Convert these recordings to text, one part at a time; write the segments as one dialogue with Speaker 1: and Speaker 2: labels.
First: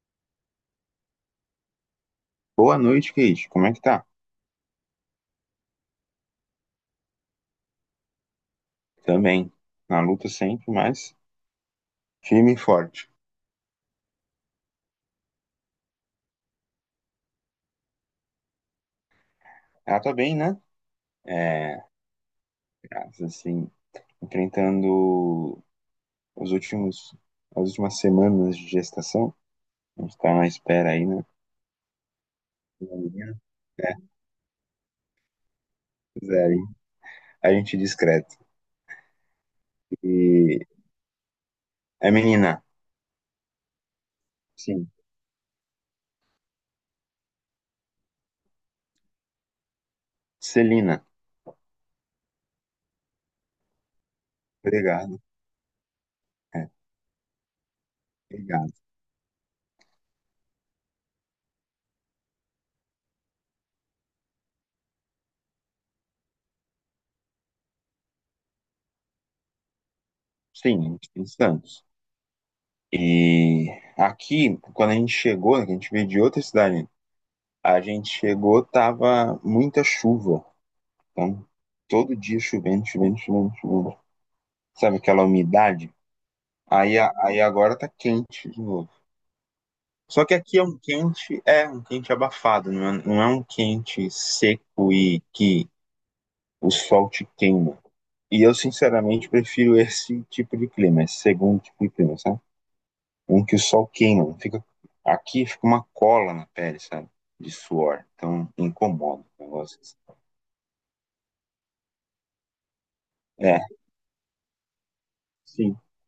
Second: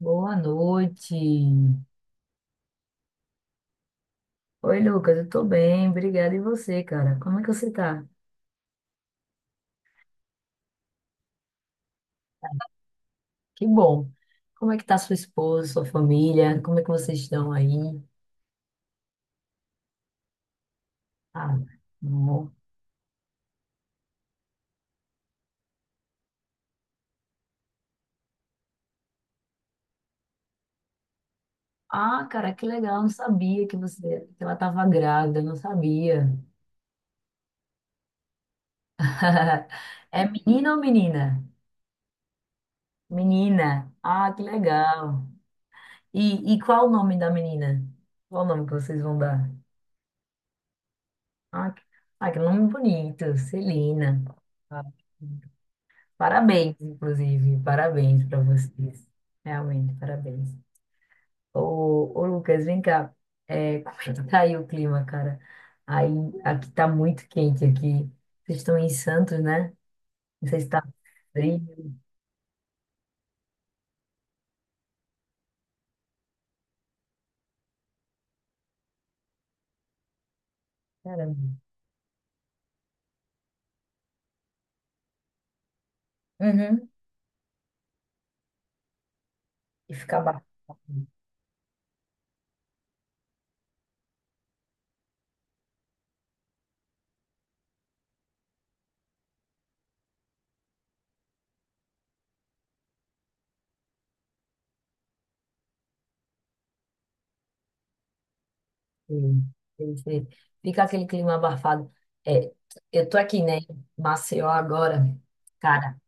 Speaker 1: Boa noite.
Speaker 2: Boa noite, Kate. Como é que tá?
Speaker 1: Oi, Lucas, eu tô bem, obrigada. E você, cara? Como é que você tá?
Speaker 2: Também. Na luta sempre, mas firme e forte.
Speaker 1: Que bom. Como é que tá sua esposa, sua família? Como é que vocês estão aí?
Speaker 2: Ela tá bem, né?
Speaker 1: Ah,
Speaker 2: É,
Speaker 1: bom.
Speaker 2: assim, enfrentando os últimos, as últimas semanas de gestação. A gente tá na espera aí, né?
Speaker 1: Ah, cara, que legal,
Speaker 2: Uma
Speaker 1: eu não
Speaker 2: menina,
Speaker 1: sabia que
Speaker 2: né?
Speaker 1: ela tava grávida, eu não sabia.
Speaker 2: Pois é, aí a gente discreto.
Speaker 1: É
Speaker 2: E
Speaker 1: menina ou menina?
Speaker 2: É menina.
Speaker 1: Menina. Ah, que
Speaker 2: Sim.
Speaker 1: legal. E qual o nome da menina? Qual o nome que vocês vão dar?
Speaker 2: Celina.
Speaker 1: Ah, que, ah, que nome bonito, Celina. Ah,
Speaker 2: Obrigado. É,
Speaker 1: parabéns, inclusive, parabéns para
Speaker 2: obrigado.
Speaker 1: vocês. Realmente, parabéns. Ô Lucas, vem cá. É, como é que tá aí o clima, cara? Aí, Aqui tá muito quente aqui. Vocês estão em Santos, né? Não sei se
Speaker 2: Sim,
Speaker 1: tá
Speaker 2: a gente tem Santos.
Speaker 1: frio.
Speaker 2: E aqui, quando a gente chegou, a gente veio de outra cidade, a gente chegou, tava muita chuva. Então,
Speaker 1: Caramba.
Speaker 2: todo dia chovendo, chovendo, chovendo, chovendo. Sabe aquela umidade?
Speaker 1: Uhum.
Speaker 2: Aí agora tá quente de novo.
Speaker 1: E fica
Speaker 2: Só que
Speaker 1: abafado.
Speaker 2: aqui é um quente abafado, não é, não é um quente seco e que o sol te queima. E eu, sinceramente, prefiro esse tipo de clima, esse segundo tipo de clima, sabe? Um que o sol queima, fica, aqui fica uma cola na pele, sabe? De suor, então incomoda
Speaker 1: Sei,
Speaker 2: o negócio.
Speaker 1: sei, sei. Fica aquele clima abafado. É, eu tô aqui, né,
Speaker 2: É,
Speaker 1: em Maceió agora.
Speaker 2: sim.
Speaker 1: Cara,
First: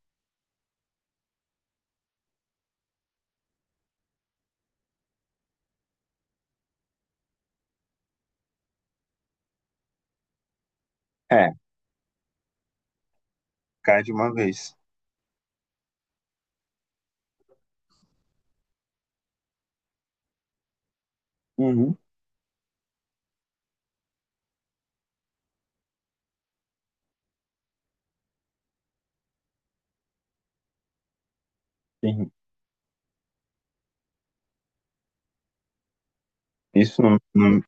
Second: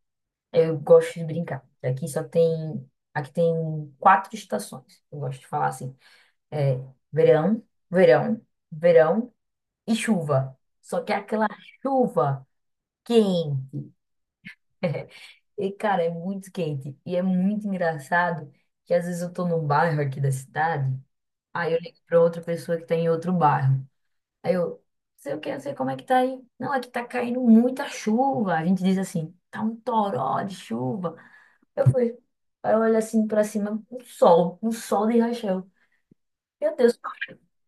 Speaker 1: eu gosto de brincar. Aqui tem quatro estações. Eu gosto de falar assim, é verão, verão, verão e chuva. Só que é aquela
Speaker 2: É,
Speaker 1: chuva quente.
Speaker 2: cai de uma vez.
Speaker 1: E cara, é muito quente e é muito engraçado que às vezes eu tô num bairro aqui da cidade, aí eu
Speaker 2: Uhum.
Speaker 1: ligo pra outra pessoa que tá em outro bairro. Aí eu, sei o que, Não sei como é que tá aí. Não, aqui tá caindo muita chuva. A gente diz assim, tá um toró de chuva. Eu fui.
Speaker 2: Sim.
Speaker 1: Aí eu olho assim pra cima, um sol de rachão. Meu Deus.
Speaker 2: Isso não,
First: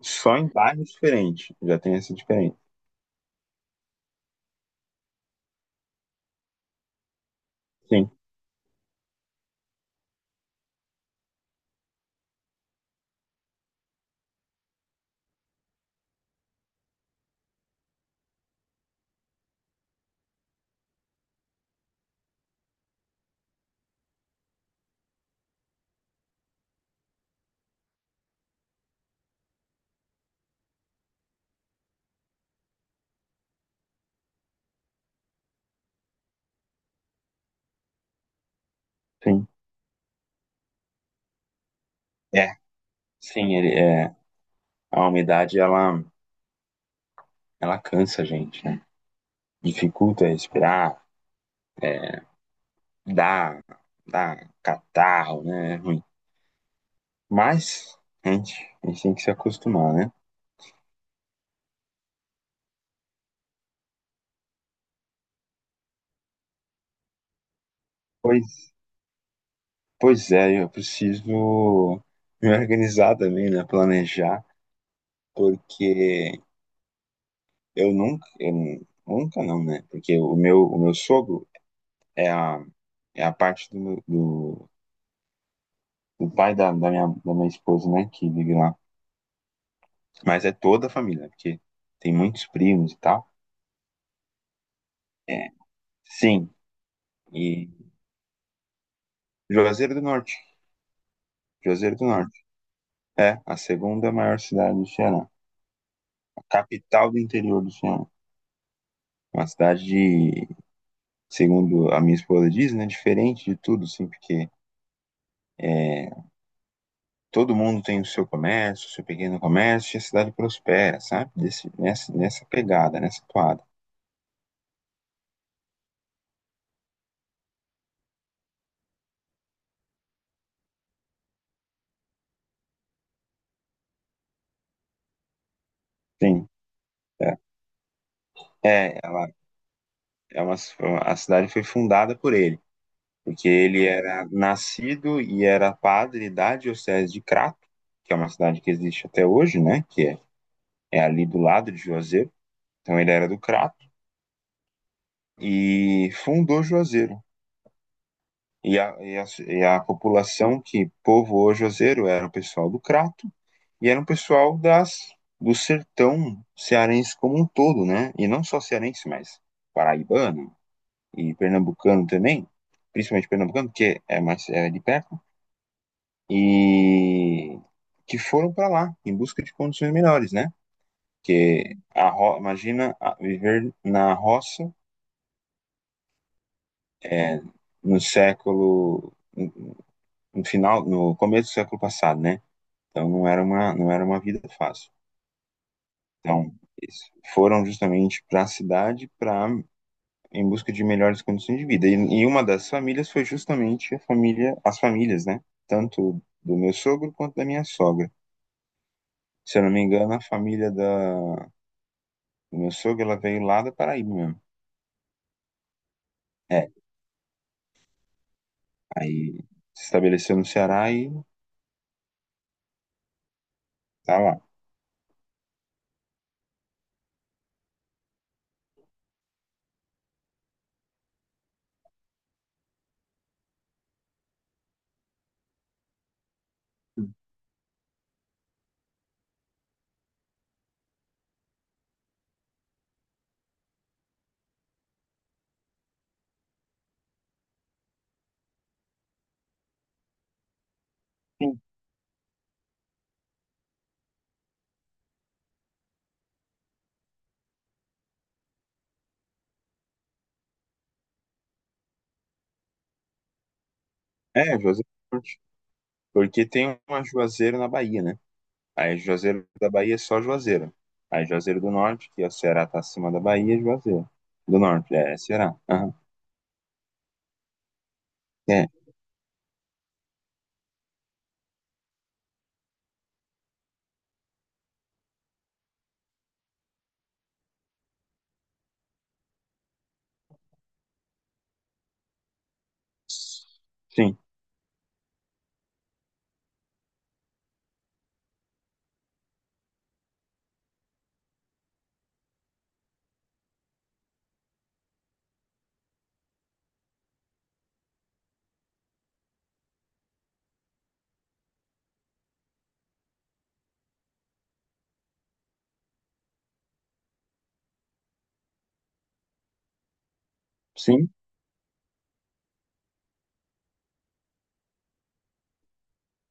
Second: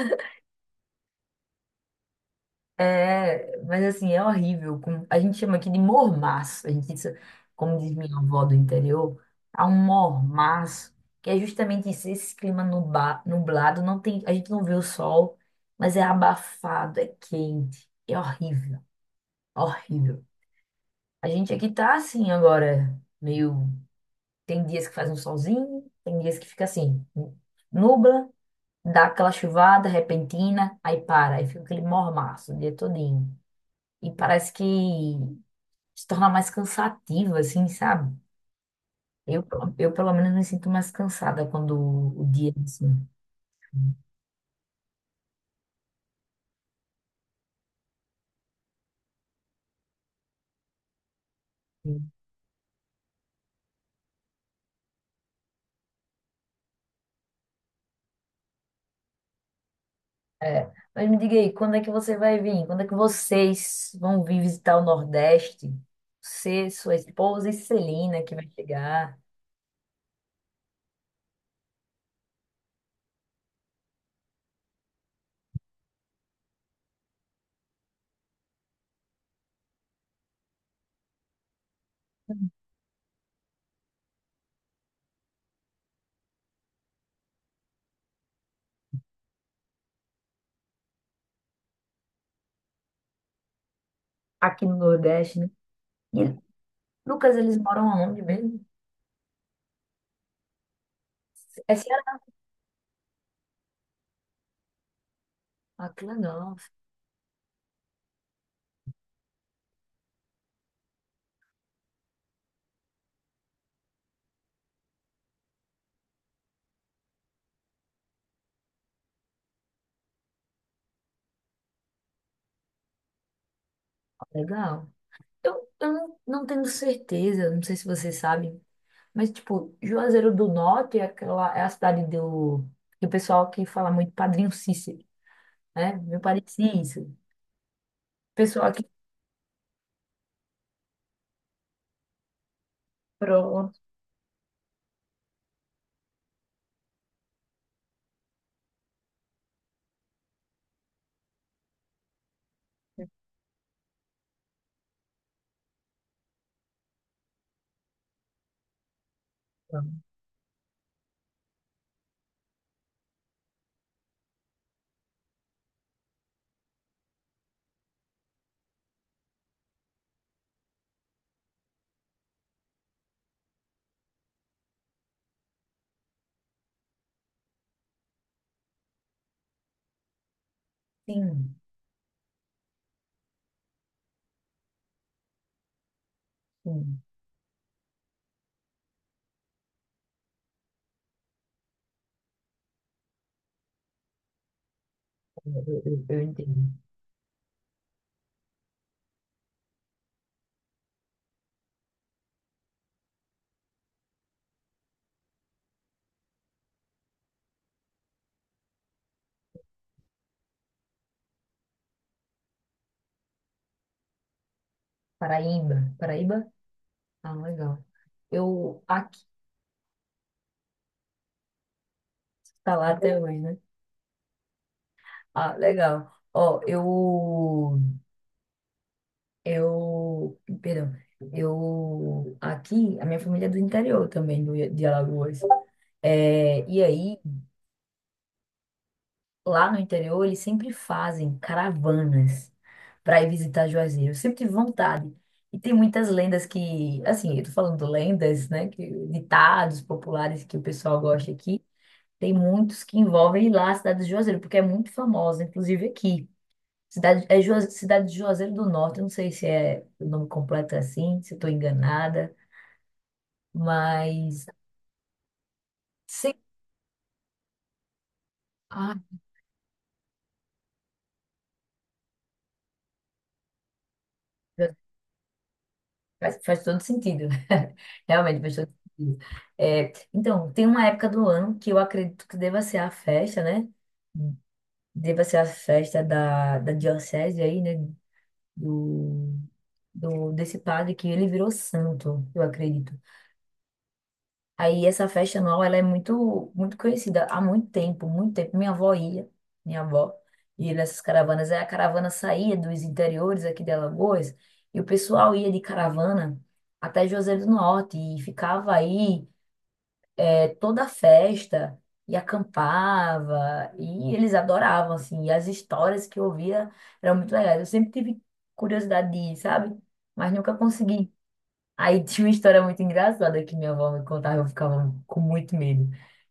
Speaker 2: só em bairros diferentes já tem essa diferença.
Speaker 1: É, mas assim, é horrível. A gente chama aqui de mormaço. Como diz
Speaker 2: Sim,
Speaker 1: minha avó do interior, há um mormaço, que é justamente isso, esse clima nublado, a gente não vê o sol, mas é abafado, é quente, é horrível, horrível. A gente aqui tá assim agora, meio. Tem dias que faz um solzinho, tem dias que fica assim, nubla, dá aquela chuvada repentina, aí para, aí fica aquele mormaço o dia todinho. E parece que se torna mais cansativo, assim, sabe? Eu,
Speaker 2: sim.
Speaker 1: eu pelo menos me sinto mais cansada quando o dia
Speaker 2: É,
Speaker 1: é assim.
Speaker 2: sim, ele, é, a ela cansa a gente, né? Dificulta respirar, é, dá, dá catarro, né? É ruim. Mas, gente, a gente tem que se acostumar, né?
Speaker 1: É. Mas me diga aí, quando é que você vai vir? Quando é que vocês vão vir visitar o Nordeste? Você, sua esposa e Celina, que vai
Speaker 2: Pois,
Speaker 1: chegar
Speaker 2: pois é, eu preciso me organizar também, né? Planejar, porque eu nunca não, né? Porque o meu sogro é a, é a parte do pai da minha esposa, né? Que vive lá. Mas é toda a família, né? porque tem muitos primos e tal.
Speaker 1: aqui no Nordeste,
Speaker 2: É,
Speaker 1: né? E,
Speaker 2: sim.
Speaker 1: Lucas, eles
Speaker 2: E
Speaker 1: moram aonde mesmo?
Speaker 2: Juazeiro do Norte.
Speaker 1: É
Speaker 2: Juazeiro do
Speaker 1: Ceará.
Speaker 2: Norte. É a segunda maior cidade do Ceará.
Speaker 1: Ah, que
Speaker 2: A
Speaker 1: legal.
Speaker 2: capital do interior do Ceará. Uma cidade de, segundo a minha esposa diz, né? Diferente de tudo, assim, porque é, todo mundo tem o seu comércio, o seu pequeno comércio, e a cidade prospera, sabe? Nessa pegada, nessa toada.
Speaker 1: Legal. Eu não, Não tenho certeza, não sei se você sabe, mas, tipo, Juazeiro do Norte é, aquela, é a cidade do pessoal que fala muito Padrinho Cícero, né? Meu padre
Speaker 2: Sim,
Speaker 1: Cícero.
Speaker 2: é.
Speaker 1: Pessoal que...
Speaker 2: É, ela é uma, a cidade foi fundada por ele, porque
Speaker 1: Pronto.
Speaker 2: ele era nascido e era padre da diocese de Crato, que é uma cidade que existe até hoje, né? É ali do lado de Juazeiro. Então ele era do Crato e fundou Juazeiro. E a, e a, e a população que povoou Juazeiro era o pessoal do Crato, e era um pessoal do sertão cearense como um todo, né? E não só cearense, mas paraibano e pernambucano também, principalmente pernambucano, porque é mais é de perto, e que foram para lá em busca de condições melhores, né?
Speaker 1: Sim,
Speaker 2: Porque a ro... imagina viver na roça
Speaker 1: sim,
Speaker 2: é, no século no final, no começo do século passado, né? Então não era uma vida fácil.
Speaker 1: eu entendo.
Speaker 2: Então eles foram justamente para a cidade para em busca de melhores condições de vida. E uma das famílias foi justamente as famílias, né? Tanto do meu sogro quanto da minha sogra. Se eu não me engano, do meu sogro, ela veio lá da Paraíba mesmo.
Speaker 1: Paraíba, Paraíba?
Speaker 2: É,
Speaker 1: Ah, legal. Eu, aqui,
Speaker 2: aí se estabeleceu no Ceará e
Speaker 1: tá lá até hoje, né?
Speaker 2: tá lá.
Speaker 1: Ah, legal. Ó, eu... Eu, perdão, eu aqui, a minha família é do interior também, de Alagoas. É, e aí, lá no interior, eles sempre fazem caravanas para ir visitar Juazeiro. Eu sempre tive vontade. E tem muitas lendas que, assim, eu tô falando lendas, né, que, ditados populares que o pessoal gosta
Speaker 2: Sim.
Speaker 1: aqui. Tem muitos que envolvem ir lá a cidade de Juazeiro, porque é muito famosa, inclusive aqui. Cidade de Juazeiro do Norte, eu não sei se é o nome completo é assim, se estou enganada, mas
Speaker 2: É, Juazeiro do Norte.
Speaker 1: sim,
Speaker 2: Porque tem uma Juazeiro na Bahia, né?
Speaker 1: ah,
Speaker 2: Aí Juazeiro da Bahia é só Juazeiro. Aí Juazeiro do Norte, que é o Ceará tá acima da Bahia, é Juazeiro. Do Norte, é, é Ceará. Aham.
Speaker 1: faz, faz todo sentido. Realmente faz
Speaker 2: É.
Speaker 1: todo sentido. É, então, tem uma época do ano que eu acredito que deva ser a festa, né? Deva ser a festa da diocese aí, né? Do, Desse padre que ele virou santo, eu acredito.
Speaker 2: Sim.
Speaker 1: Aí essa festa anual, ela é muito, muito conhecida há muito tempo, muito tempo. Minha avó ia nessas caravanas. Aí a caravana saía dos interiores aqui de Alagoas e o pessoal ia de caravana até Juazeiro do Norte e ficava aí toda a festa e acampava e eles adoravam, assim. E as histórias que eu ouvia eram muito legais. Eu sempre tive curiosidade de ir, sabe? Mas nunca
Speaker 2: Sim.
Speaker 1: consegui. Aí tinha uma história muito engraçada que minha avó me contava, eu ficava com muito medo.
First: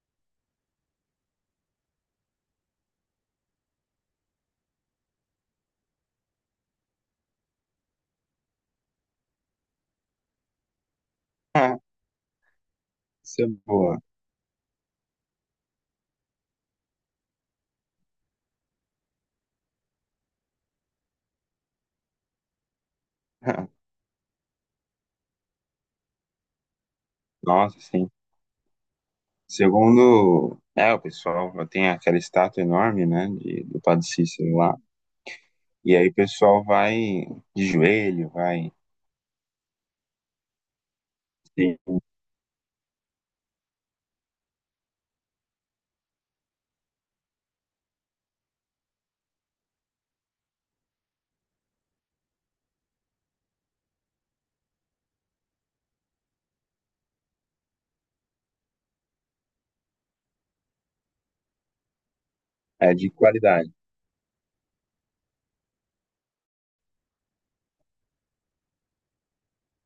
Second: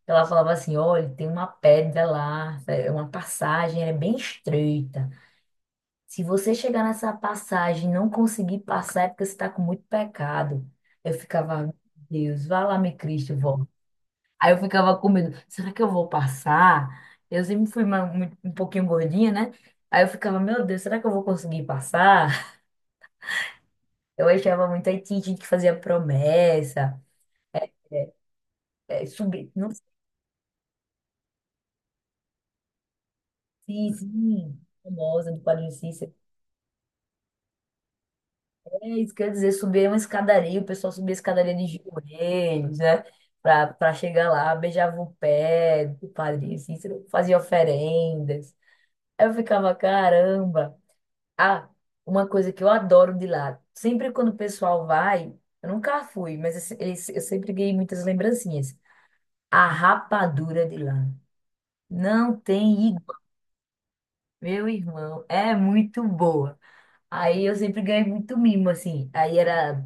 Speaker 1: Ela falava assim: olha, tem uma pedra lá, é uma passagem, ela é bem estreita. Se você chegar nessa passagem e não conseguir passar, é porque você está com muito pecado. Eu ficava, meu
Speaker 2: Ah,
Speaker 1: Deus, vai lá, meu Cristo,
Speaker 2: isso é
Speaker 1: vó.
Speaker 2: boa.
Speaker 1: Aí eu ficava com medo: será que eu vou passar? Eu sempre fui um pouquinho gordinha, né? Aí eu ficava, meu Deus, será que eu vou conseguir passar? Eu achava muito. Aí tinha gente que fazia promessa.
Speaker 2: Nossa, sim.
Speaker 1: É, subir.
Speaker 2: Segundo, é, o pessoal tem aquela estátua enorme, né, de, do
Speaker 1: Sim,
Speaker 2: Padre Cícero
Speaker 1: sim.
Speaker 2: lá.
Speaker 1: Famosa do Padre
Speaker 2: E aí
Speaker 1: Cícero.
Speaker 2: o pessoal vai de joelho, vai.
Speaker 1: É isso, quer dizer, subir uma escadaria, o pessoal subia a escadaria de
Speaker 2: Sim.
Speaker 1: joelhos, né? Pra chegar lá, beijava o pé do Padre Cícero, fazia oferendas. Eu ficava, caramba. Ah, uma coisa que eu adoro de lá, sempre quando o pessoal vai, eu nunca fui, mas eu, se- eu sempre ganhei muitas lembrancinhas. A rapadura de lá. Não tem
Speaker 2: É de
Speaker 1: igual.
Speaker 2: qualidade.
Speaker 1: Meu irmão, é muito boa. Aí eu sempre ganhei muito mimo, assim.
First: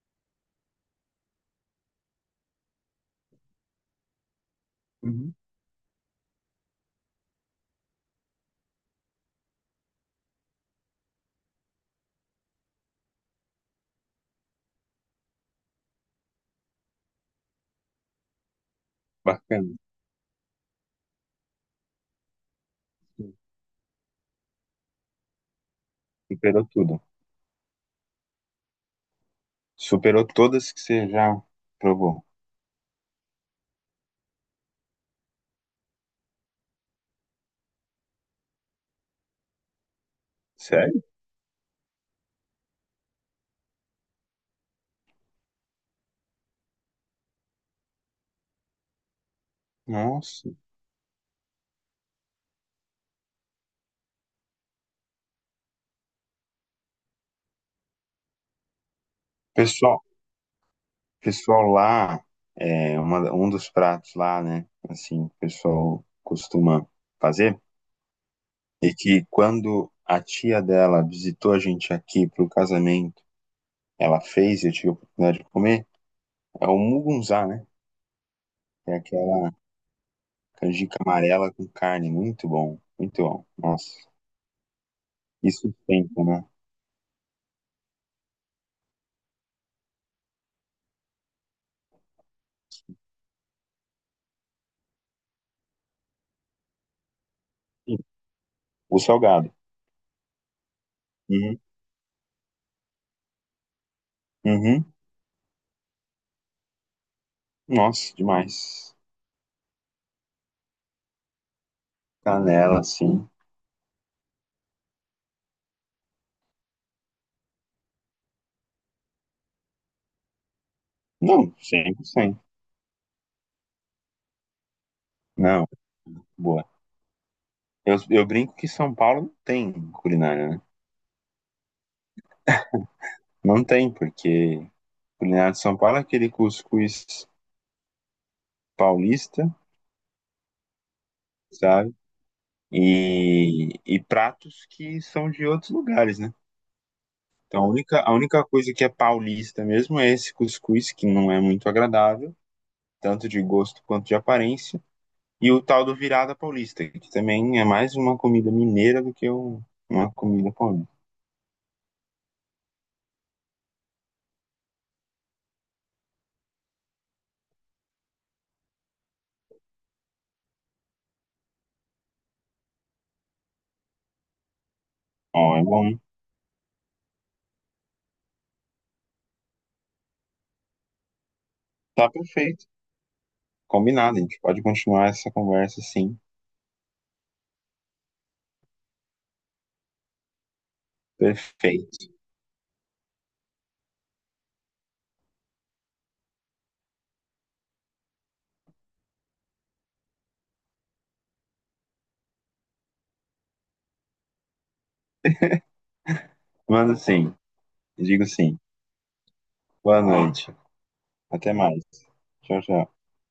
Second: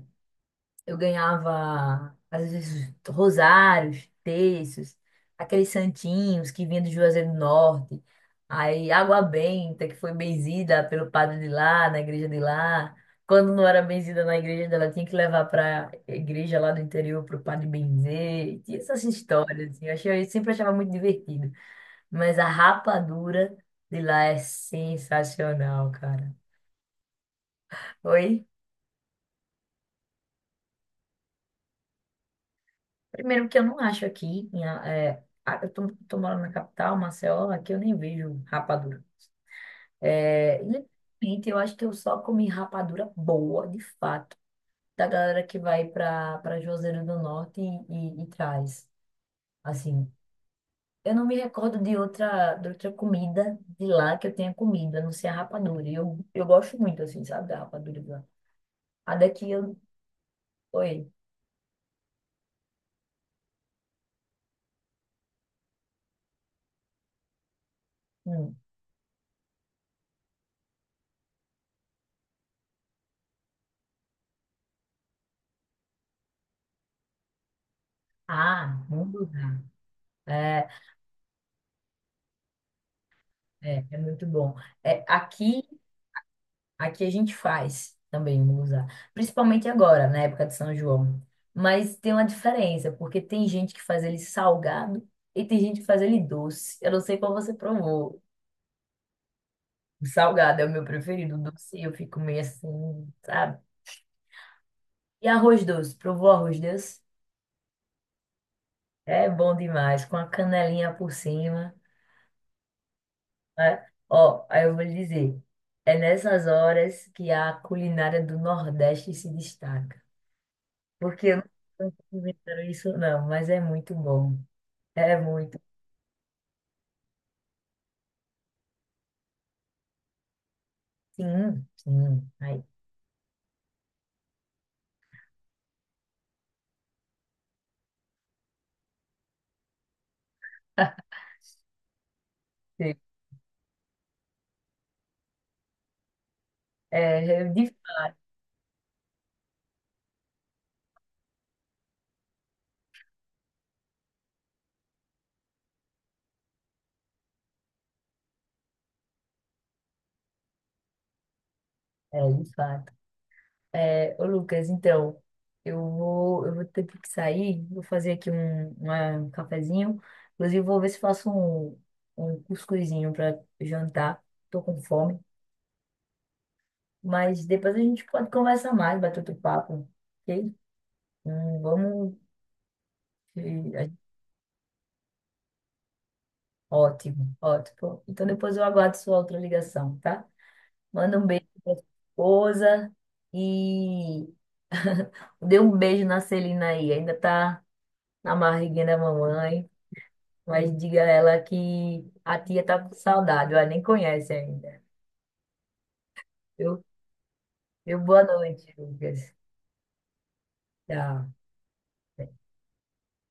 Speaker 1: Eu ganhava, às vezes, rosários, terços,
Speaker 2: Uhum.
Speaker 1: aqueles santinhos que vinham do Juazeiro do Norte. Aí água benta, que foi benzida pelo padre de lá, na igreja de lá. Quando não era benzida na igreja dela, tinha que levar para igreja lá do interior para o padre benzer. E tinha essas
Speaker 2: Bacana.
Speaker 1: histórias, assim. Eu achei, eu sempre achava muito divertido. Mas a rapadura de lá é sensacional, cara.
Speaker 2: Superou tudo.
Speaker 1: Oi?
Speaker 2: Superou todas que você já provou.
Speaker 1: Primeiro que eu não acho aqui, eu tô morando na capital, Maceió, aqui eu nem vejo rapadura. É, e,
Speaker 2: Sério?
Speaker 1: gente, eu acho que eu só comi rapadura boa, de fato, da galera que vai para Juazeiro do Norte e traz. Assim,
Speaker 2: Nossa.
Speaker 1: eu não me recordo de outra comida de lá que eu tenha comido, a não ser a rapadura. E eu gosto muito, assim, sabe, da rapadura de lá. A daqui eu...
Speaker 2: Pessoal,
Speaker 1: Oi.
Speaker 2: pessoal lá, um dos pratos lá, né, assim, o pessoal costuma fazer.
Speaker 1: Hum.
Speaker 2: E que quando a tia dela visitou a gente aqui pro casamento, ela fez e eu tive a oportunidade de comer, é o mugunzá, né?
Speaker 1: Ah,
Speaker 2: É
Speaker 1: hum,
Speaker 2: aquela
Speaker 1: é,
Speaker 2: canjica amarela com carne, muito bom, muito bom. Nossa,
Speaker 1: É muito bom. É,
Speaker 2: isso
Speaker 1: aqui...
Speaker 2: sustenta, né?
Speaker 1: Aqui a gente faz também musa, principalmente agora, na época de São João. Mas tem uma diferença, porque tem gente que faz ele salgado e tem gente que faz ele doce. Eu não sei qual você
Speaker 2: Sim.
Speaker 1: provou.
Speaker 2: O salgado.
Speaker 1: O salgado é o meu preferido, o
Speaker 2: Uhum.
Speaker 1: doce eu fico meio assim, sabe?
Speaker 2: Uhum.
Speaker 1: E arroz doce, provou arroz doce?
Speaker 2: Nossa, demais.
Speaker 1: É bom demais, com a canelinha por cima,
Speaker 2: Canela, sim.
Speaker 1: né? Ó, aí eu vou lhe dizer, é nessas horas que a culinária do Nordeste se destaca. Porque eu
Speaker 2: Não,
Speaker 1: não
Speaker 2: 100%.
Speaker 1: inventaram isso, não, mas é muito bom. É muito.
Speaker 2: Não, boa. Eu brinco que São Paulo não tem culinária, né?
Speaker 1: Sim, sim. Aí.
Speaker 2: Não tem, porque culinária de São Paulo é aquele cuscuz paulista, sabe?
Speaker 1: Sim.
Speaker 2: E pratos que são de outros lugares, né?
Speaker 1: É,
Speaker 2: Então,
Speaker 1: de
Speaker 2: a
Speaker 1: fato,
Speaker 2: única coisa que é paulista mesmo é esse cuscuz, que não é muito agradável, tanto de gosto quanto de aparência, e o tal do virada paulista, que também é mais uma comida mineira do que uma comida paulista.
Speaker 1: é, de fato. É, ô Lucas, então, eu vou ter que sair, vou fazer aqui um cafezinho. Inclusive, vou ver se faço um cuscuzinho para jantar. Tô com fome.
Speaker 2: Ó, é bom.
Speaker 1: Mas depois a gente pode conversar mais, bater outro papo, ok?
Speaker 2: Tá
Speaker 1: Vamos.
Speaker 2: perfeito.
Speaker 1: eh,
Speaker 2: Combinado, a gente pode continuar essa conversa, sim.
Speaker 1: Ótimo, ótimo. Então depois eu aguardo sua outra ligação, tá? Manda um beijo pra sua
Speaker 2: Perfeito.
Speaker 1: esposa e dê um beijo na Celina aí. Ainda tá na barriguinha da mamãe, mas diga a ela que a tia tá com saudade, ela nem conhece ainda. Eu,
Speaker 2: Mando sim.
Speaker 1: eu boa
Speaker 2: Digo sim.
Speaker 1: noite, Lucas.
Speaker 2: Boa noite.
Speaker 1: Tchau.
Speaker 2: Até mais. Tchau, tchau.